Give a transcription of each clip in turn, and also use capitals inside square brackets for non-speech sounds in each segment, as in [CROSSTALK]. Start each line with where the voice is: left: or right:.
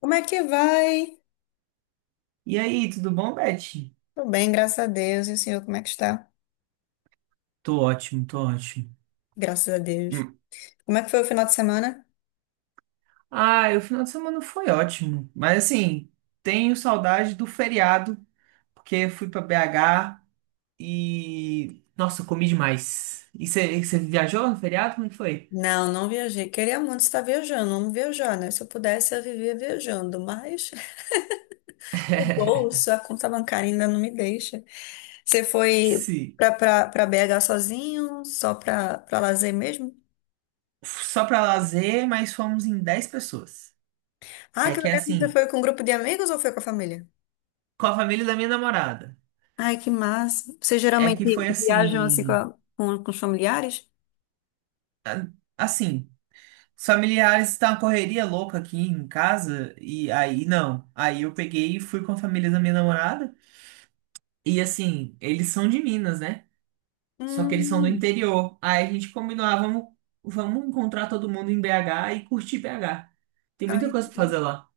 left: Como é que vai?
right: E aí, tudo bom, Beth?
left: Tô bem, graças a Deus. E o senhor, como é que está?
right: Tô ótimo, tô ótimo.
left: Graças a Deus.
right: Hum.
left: Como é que foi o final de semana?
right: Ah, o final de semana foi ótimo, mas assim, tenho saudade do feriado, porque fui pra BH. Nossa, eu comi demais. E você viajou no feriado? Como é que foi?
left: Não, não viajei. Queria muito estar viajando, vamos viajar, né? Se eu pudesse, eu vivia viajando, mas [LAUGHS] o
right: [LAUGHS]
left: bolso, a conta bancária ainda não me deixa. Você foi
right: Sim.
left: pra BH sozinho, só pra lazer mesmo?
right: Só pra lazer, mas fomos em 10 pessoas.
left: Ah,
right: É
left: que
right: que é
left: legal. Você
right: assim,
left: foi com um grupo de amigos ou foi com a família?
right: com a família da minha namorada.
left: Ai, que massa. Vocês
right: É
left: geralmente
right: que foi
left: viajam assim com,
right: assim.
left: a- com, com os familiares?
right: a- Assim, os familiares tá uma correria louca aqui em casa, e aí não. Aí eu peguei e fui com a família da minha namorada. E assim, eles são de Minas, né? Só que eles são do
left: Hum,
right: interior. Aí a gente combinou, ah, vamos encontrar todo mundo em BH e curtir BH. Tem muita coisa pra
left: ai,
right: fazer lá.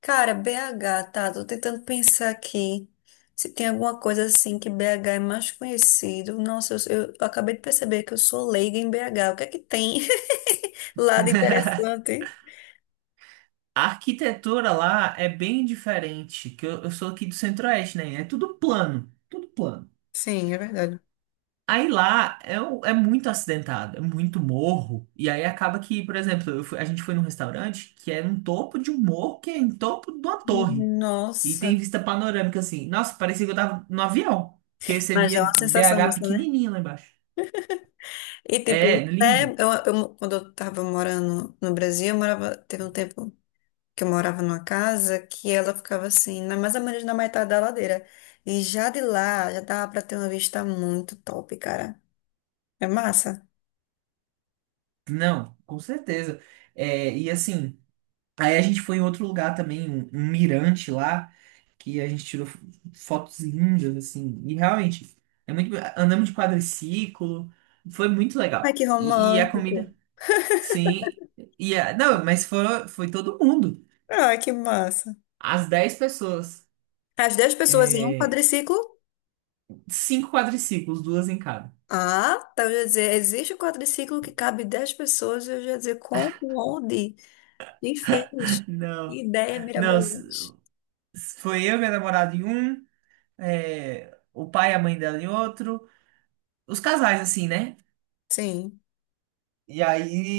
left: cara, BH, tá? Tô tentando pensar aqui se tem alguma coisa assim que BH é mais conhecido. Nossa, eu acabei de perceber que eu sou leiga em BH. O que é que tem [LAUGHS] lá de interessante?
right: A arquitetura lá é bem diferente, que eu sou aqui do Centro-Oeste, né? É tudo plano, tudo plano.
left: Sim, é verdade.
right: Aí lá é, o- É muito acidentado, é muito morro. E aí acaba que, por exemplo, a gente foi num restaurante que é no topo de um morro, que é em topo de uma torre. E tem
left: Nossa,
right: vista panorâmica assim. Nossa, parecia que eu tava no avião. Que aí você
left: mas é uma
right: via
left: sensação
right: BH
left: massa, né?
right: pequenininho lá embaixo.
left: E tipo,
right: É,
left: até
right: lindo.
left: quando eu tava morando no Brasil, eu morava, teve um tempo que eu morava numa casa que ela ficava assim, mais ou menos na metade da ladeira. E já de lá, já dava pra ter uma vista muito top, cara. É massa?
right: Não, com certeza. É, e assim. Aí a gente foi em outro lugar também, um mirante lá, que a gente tirou fotos lindas, assim. E realmente, é muito. Be- Andamos de quadriciclo, foi muito
left: Ai,
right: legal.
left: que
right: E a comida,
left: romântico.
right: sim. E não, mas foi todo mundo.
left: Ai, que massa.
right: As 10 pessoas.
left: As 10 pessoas em um
right: É,
left: quadriciclo?
right: cinco quadriciclos, duas em cada.
left: Ah, tá, eu ia dizer, existe um quadriciclo que cabe 10 pessoas, eu ia dizer, como, onde, quem fez? Que
right: Não,
left: ideia
right: não.
left: mirabolante.
right: Foi eu e minha namorada em um, é, o pai e a mãe dela em outro. Os casais, assim, né?
left: Sim.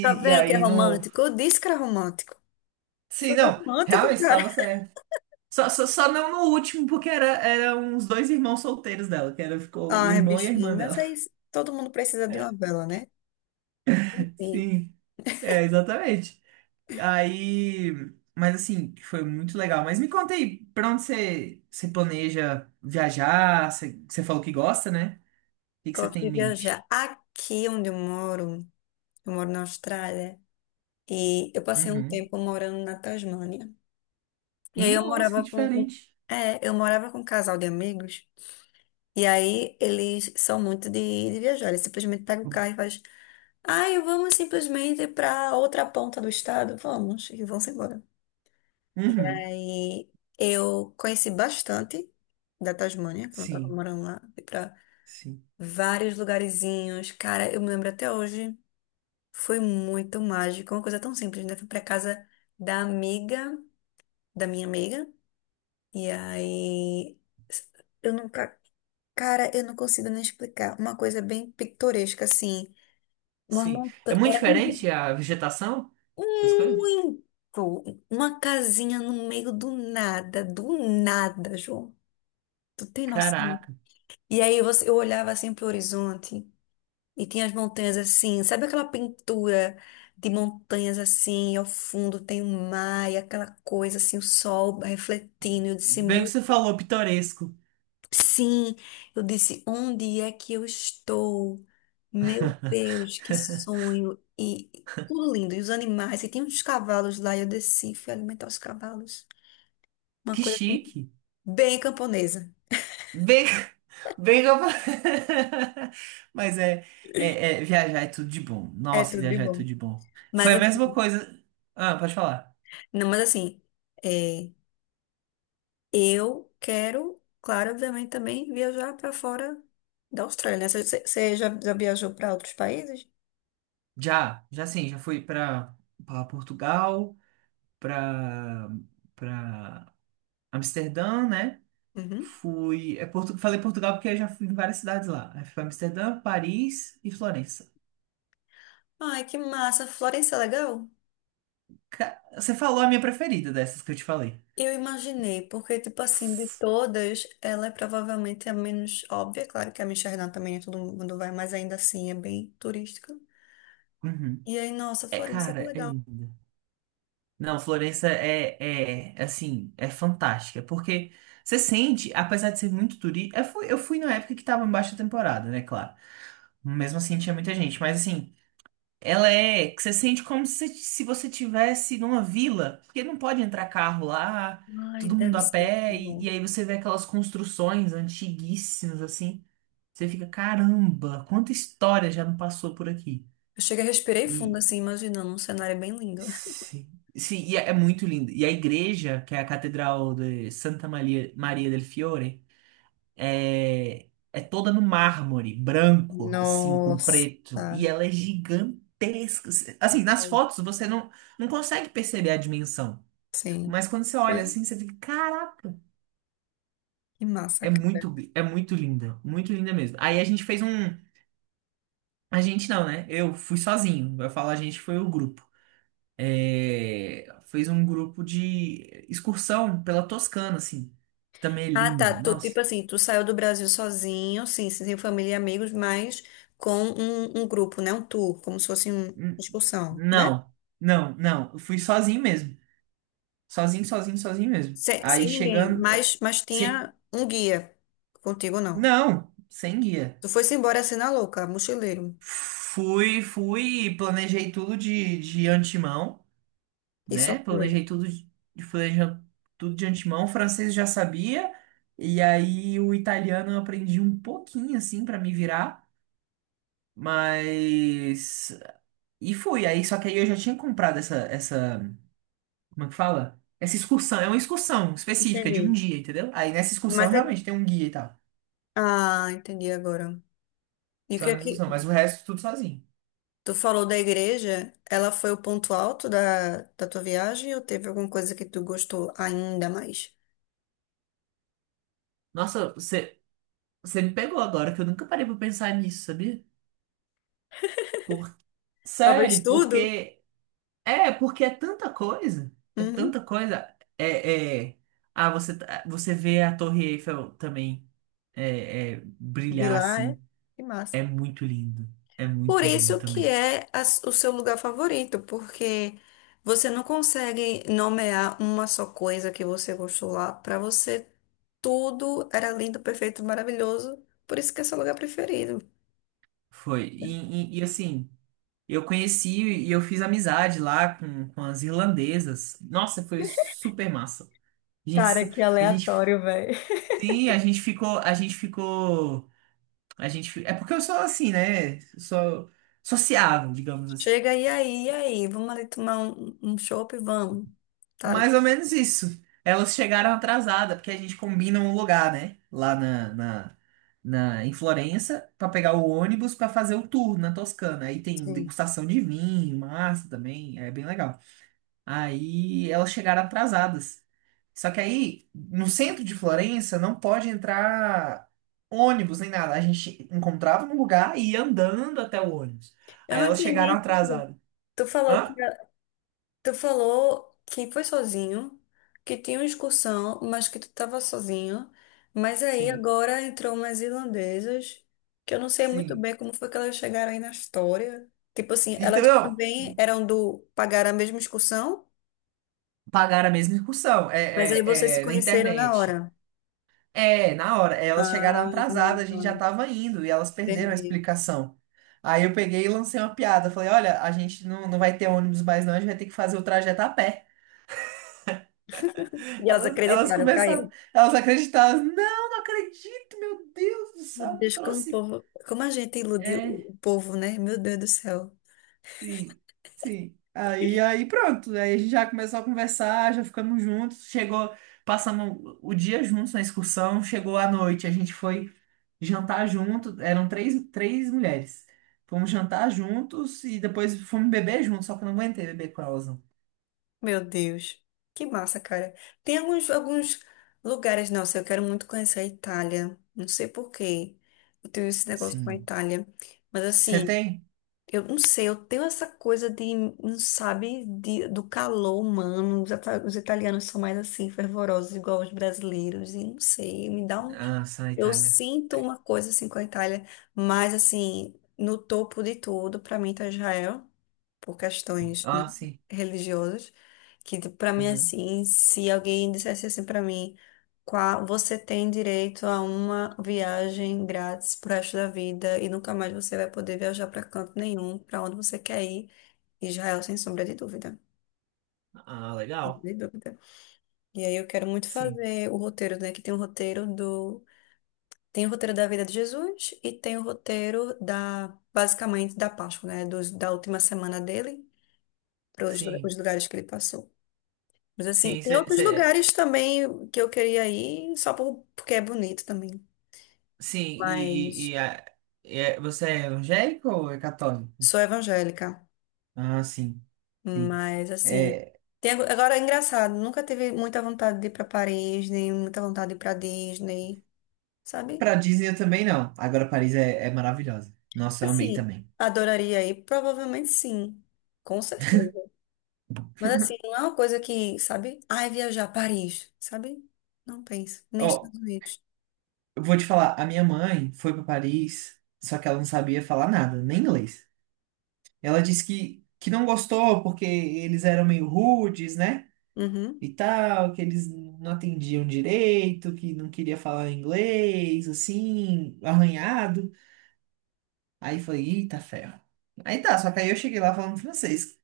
left: Tá
right: E
left: vendo que é
right: aí no.
left: romântico? Eu disse que era romântico.
right: Sim,
left: Foi
right: não,
left: romântico,
right: realmente
left: cara.
right: estava certo. Só não no último, porque era uns dois irmãos solteiros dela, que era, ficou o
left: Ai,
right: irmão e a
left: bichinho,
right: irmã
left: mas
right: dela.
left: é isso. Todo mundo precisa de uma
right: [LAUGHS]
left: vela, né? Sim,
right: Sim, é, exatamente. Aí, mas assim, foi muito legal. Mas me conta aí, pra onde você planeja viajar? Você falou que gosta, né? O que, que você
left: gosto
right: tem em
left: de viajar.
right: mente?
left: Aqui onde eu moro na Austrália, e eu passei um
right: Uhum.
left: tempo morando na Tasmânia. E aí eu
right: Nossa, que
left: morava
right: diferente.
left: é, eu morava com um casal de amigos, e aí eles são muito de viajar, eles simplesmente pegam o carro e faz, ai, vamos simplesmente para outra ponta do estado, vamos, e vão-se embora.
right: Uhum.
left: Aí eu conheci bastante da Tasmânia, quando eu tava
right: Sim,
left: morando lá, fui pra
right: sim,
left: vários lugarzinhos, cara, eu me lembro até hoje, foi muito mágico, uma coisa tão simples, né? Fui pra casa da amiga, da minha amiga, e aí... Eu nunca cara, eu não consigo nem explicar. Uma coisa bem pitoresca, assim. Uma
right: sim. É
left: montanha.
right: muito diferente a vegetação das coisas?
left: Muito. Uma casinha no meio do nada, João. Tu tem noção?
right: Caraca.
left: E aí você, eu olhava assim pro horizonte e tinha as montanhas assim. Sabe aquela pintura de montanhas assim? E ao fundo tem o mar e aquela coisa assim, o sol refletindo. Eu disse,
right: Bem que
left: meu
right: você falou pitoresco.
left: sim, eu disse, onde é que eu estou? Meu
right: [LAUGHS]
left: Deus, que sonho! E tudo lindo, e os animais, e tinha uns cavalos lá, e eu desci, fui alimentar os cavalos. Uma
right: Que
left: coisa assim,
right: chique.
left: bem camponesa.
right: Bem, bem que eu... [LAUGHS] Mas é, viajar é tudo de bom.
left: É
right: Nossa,
left: tudo de
right: viajar é
left: bom.
right: tudo de bom. Foi
left: Mas
right: a mesma
left: assim,
right: coisa. Ah, pode falar.
left: não, mas assim, é, eu quero, claro, obviamente também viajar para fora da Austrália, né? Você já, já viajou para outros países?
right: Já sim, já fui para Portugal, para para Amsterdã, né?
left: Uhum.
right: Fui, falei Portugal porque eu já fui em várias cidades lá. Aí fui para Amsterdã, Paris e Florença.
left: Ai, que massa! Florença é legal?
right: Você falou a minha preferida dessas que eu te falei.
left: Eu imaginei, porque, tipo assim, de todas, ela é provavelmente a menos óbvia. Claro que a Amsterdã também é todo mundo vai, mas ainda assim é bem turística.
right: Uhum.
left: E aí, nossa,
right: É,
left: Florença, que
right: cara, é
left: legal.
right: linda. Não, Florença é, assim, é fantástica, porque você sente, apesar de ser muito turística, eu fui na época que tava em baixa temporada, né, claro. Mesmo assim tinha muita gente, mas assim, que você sente como se você tivesse numa vila, porque não pode entrar carro lá,
left: Ai,
right: todo mundo
left: deve
right: a
left: ser muito
right: pé,
left: bom.
right: e aí você vê aquelas construções antiguíssimas, assim, você fica, caramba, quanta história já não passou por aqui.
left: Eu cheguei, respirei fundo, assim, imaginando. Um cenário bem lindo.
right: Sim, sim, e é muito lindo. E a igreja, que é a Catedral de Santa Maria, Maria del Fiore, é toda no mármore branco, assim, com
left: Nossa,
right: preto. E ela é gigantesca. Assim, nas
left: uau.
right: fotos você não consegue perceber a dimensão.
left: Sim.
right: Mas quando você olha
left: Que
right: assim, você fica, caraca,
left: massa,
right: é
left: cara.
right: muito, é muito linda, muito linda mesmo. Aí a gente fez um. A gente não, né? Eu fui sozinho. Vai falar, a gente foi o grupo. É, fez um grupo de excursão pela Toscana, assim. Também é
left: Ah,
right: linda,
left: tá. Tu,
right: nossa.
left: tipo assim, tu saiu do Brasil sozinho, sim, sem família e amigos, mas com um, um grupo, né? Um tour, como se fosse uma
right: Hum,
left: excursão, né?
right: Não, não, não. Eu fui sozinho mesmo. Sozinho, sozinho, sozinho mesmo.
left: Sem,
right: Aí
left: sem ninguém,
right: chegando.
left: mas
right: Sem-
left: tinha um guia. Contigo não.
right: não, sem guia.
left: Tu foi-se embora assim na louca, mochileiro.
right: Fui, planejei tudo de antemão,
left: E só
right: né?
left: foi.
right: Planejei tudo de, planeja- tudo de antemão. O francês eu já sabia. E aí o italiano eu aprendi um pouquinho, assim, pra me virar. Mas. E fui. Aí, só que aí eu já tinha comprado essa. Como é que fala? Essa excursão. É uma excursão específica de um
left: Entendi.
right: dia, entendeu? Aí nessa excursão
left: Mas é...
right: realmente tem um guia e tal.
left: Ah, entendi agora. E o que
right: Só
left: é
right: nessa
left: que
right: excursão. Mas o resto tudo sozinho.
left: tu falou da igreja? Ela foi o ponto alto da, da tua viagem ou teve alguma coisa que tu gostou ainda mais?
right: Nossa, você me pegou agora, que eu nunca parei pra pensar nisso, sabia? Por...
left: Talvez
right: Sério,
left: tudo.
right: porque. É, porque é tanta coisa. É
left: Uhum.
right: tanta coisa. Ah, você vê a Torre Eiffel também é,
left: De
right: brilhar
left: lá, é?
right: assim.
left: Que massa.
right: É muito lindo. É
left: Por
right: muito lindo
left: isso que
right: também.
left: é o seu lugar favorito, porque você não consegue nomear uma só coisa que você gostou lá. Para você, tudo era lindo, perfeito, maravilhoso. Por isso que é seu lugar preferido.
right: Foi. E, assim, eu conheci e eu fiz amizade lá com as irlandesas. Nossa, foi super massa. A gente,
left: Cara,
right: sa-
left: que
right: a gente,
left: aleatório, velho.
right: sim, a gente ficou, a gente ficou, a gente, fi- é porque eu sou assim, né? Sou sociável, digamos assim.
left: Chega e aí, vamos ali tomar um, um chopp, vamos. Tá?
right: Mais ou menos isso. Elas chegaram atrasada, porque a gente combina um lugar, né? Lá na, na, na- Em Florença, pra pegar o ônibus pra fazer o tour na Toscana. Aí tem
left: Sim.
right: degustação de vinho, massa também, é bem legal. Aí elas chegaram atrasadas. Só que aí, no centro de Florença, não pode entrar ônibus nem nada. A gente encontrava um lugar e ia andando até o ônibus.
left: Eu
right: Aí
left: não
right: elas chegaram
left: entendi.
right: atrasadas.
left: Tu falou que
right: Hã?
left: tu falou que foi sozinho, que tinha uma excursão, mas que tu estava sozinho. Mas aí
right: Sim,
left: agora entrou umas irlandesas, que eu não sei muito
right: sim.
left: bem como foi que elas chegaram aí na história. Tipo assim, elas
right: Então,
left: também eram do pagar a mesma excursão,
right: pagaram a mesma excursão. É,
left: mas aí vocês se
right: é, é, na
left: conheceram na
right: internet.
left: hora.
right: É, na hora. Elas chegaram
left: Ah,
right: atrasadas, a gente já tava indo e elas perderam a
left: entendi.
right: explicação. Aí eu peguei e lancei uma piada. Falei, olha, a gente não vai ter ônibus mais não, a gente vai ter que fazer o trajeto a pé.
left: E elas
right: Elas
left: acreditaram,
right: começaram,
left: caiu.
right: elas acreditaram. Não, não acredito, meu Deus do
left: Meu
right: céu, não
left: Deus, como o
right: trouxe.
left: povo, como a gente iludiu
right: É.
left: o povo, né? Meu Deus do céu.
right: Sim, sim. Aí, pronto. Aí a gente já começou a conversar, já ficamos juntos. Passamos o dia juntos na excursão. Chegou à noite, a gente foi jantar junto. Eram três mulheres. Fomos jantar juntos e depois fomos beber juntos, só que eu não aguentei beber com elas, não.
left: Meu Deus, que massa, cara. Tem alguns, alguns lugares, nossa, eu quero muito conhecer a Itália. Não sei por quê. Eu tenho esse negócio com a
right: Sim.
left: Itália. Mas
right: Você
left: assim,
right: tem?
left: eu não sei, eu tenho essa coisa de, não sabe, de, do calor humano. Os, os italianos são mais assim, fervorosos, igual os brasileiros. E não sei, me dá um.
right: Ah, só na
left: Eu
right: Itália.
left: sinto uma coisa assim com a Itália, mas assim, no topo de tudo, pra mim tá Israel por questões, né,
right: Ah, sim.
left: religiosas, que para mim
right: Uhum.
left: assim, se alguém dissesse assim para mim, qual você tem direito a uma viagem grátis pro resto da vida e nunca mais você vai poder viajar para canto nenhum, para onde você quer ir, Israel sem sombra de dúvida.
right: Ah, legal.
left: De dúvida. E aí eu quero muito
right: Sim,
left: fazer o roteiro, né? Que tem o roteiro do. Tem o roteiro da vida de Jesus e tem o roteiro da, basicamente, da Páscoa, né? Dos, da última semana dele, para
right: sim,
left: os lugares que ele passou. Mas assim,
right: sim,
left: tem outros lugares também que eu queria ir, só porque é bonito também.
right: sim.
left: Mas
right: Você é evangélico ou é católico?
left: sou evangélica.
right: Ah, sim. Sim.
left: Mas assim,
right: É,
left: tem, agora é engraçado, nunca tive muita vontade de ir para Paris, nem muita vontade de ir para Disney, sabe?
right: pra Disney eu também não. Agora Paris é maravilhosa. Nossa, eu amei
left: Assim,
right: também.
left: adoraria ir, provavelmente sim, com certeza. Mas assim, não é uma coisa que, sabe? Ai, viajar a Paris, sabe? Não penso, nem
right: Ó,
left: Estados Unidos.
right: eu vou te falar, a minha mãe foi pra Paris, só que ela não sabia falar nada, nem inglês. Ela disse que não gostou porque eles eram meio rudes, né?
left: Uhum,
right: E tal, que eles não atendiam direito, que não queria falar inglês, assim, arranhado. Aí eu falei, eita ferro. Aí tá, só que aí eu cheguei lá falando francês.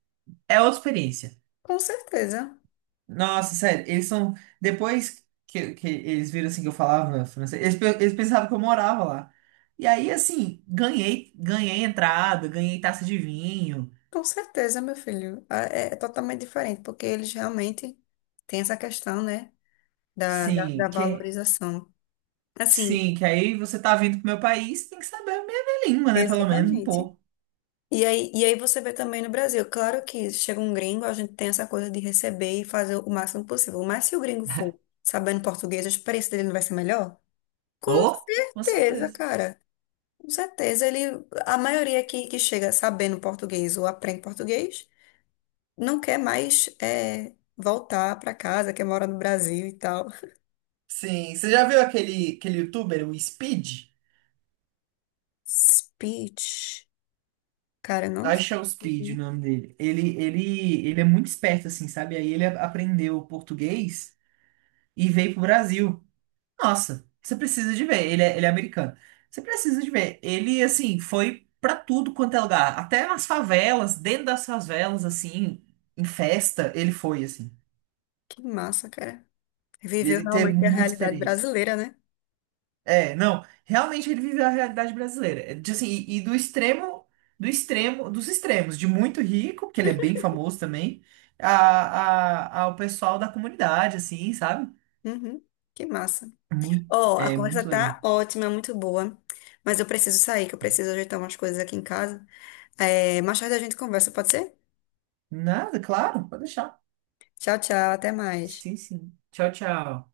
right: É outra experiência.
left: com certeza.
right: Nossa, sério, eles são. Depois que eles viram assim que eu falava francês, eles pensavam que eu morava lá. E aí, assim, ganhei, ganhei entrada, ganhei taça de vinho.
left: Com certeza, meu filho. Ah, é é totalmente diferente, porque eles realmente têm essa questão, né, da, da, da
right: Sim, que,
left: valorização. Assim,
right: sim, que aí você tá vindo pro meu país, tem que saber a minha língua, né? Pelo menos um
left: exatamente.
right: pouco.
left: E aí você vê também no Brasil, claro que chega um gringo, a gente tem essa coisa de receber e fazer o máximo possível. Mas se o gringo for sabendo português, a experiência dele não vai ser melhor? Com
right: Oh, com
left: certeza,
right: certeza.
left: cara. Com certeza, ele, a maioria que chega sabendo português ou aprende português. Não quer mais é, voltar para casa, quer morar no Brasil e tal.
right: Sim, você já viu aquele youtuber, o Speed?
left: Speech. Cara, não sei.
right: Acho que é o Speed o nome dele. Ele é muito esperto, assim, sabe? Aí ele aprendeu português e veio pro Brasil. Nossa, você precisa de ver. Ele é americano. Você precisa de ver. Ele, assim, foi pra tudo quanto é lugar. Até nas favelas, dentro das favelas, assim, em festa, ele foi, assim.
left: Que massa, cara. Viveu
right: Ele teve
left: realmente a
right: muita
left: realidade
right: experiência.
left: brasileira, né?
right: É, não, realmente ele viveu a realidade brasileira. É, de, assim, e do extremo, dos extremos, de muito rico, que ele é bem famoso também, ao pessoal da comunidade, assim, sabe?
left: Uhum. Que massa.
right: Muito,
left: Ó, a
right: é
left: conversa
right: muito legal.
left: tá ótima, muito boa. Mas eu preciso sair, que eu preciso ajeitar umas coisas aqui em casa. É, mais tarde a gente conversa, pode ser?
right: Nada, claro, pode deixar.
left: Tchau, tchau, até mais.
right: Sim, sim. Tchau, tchau.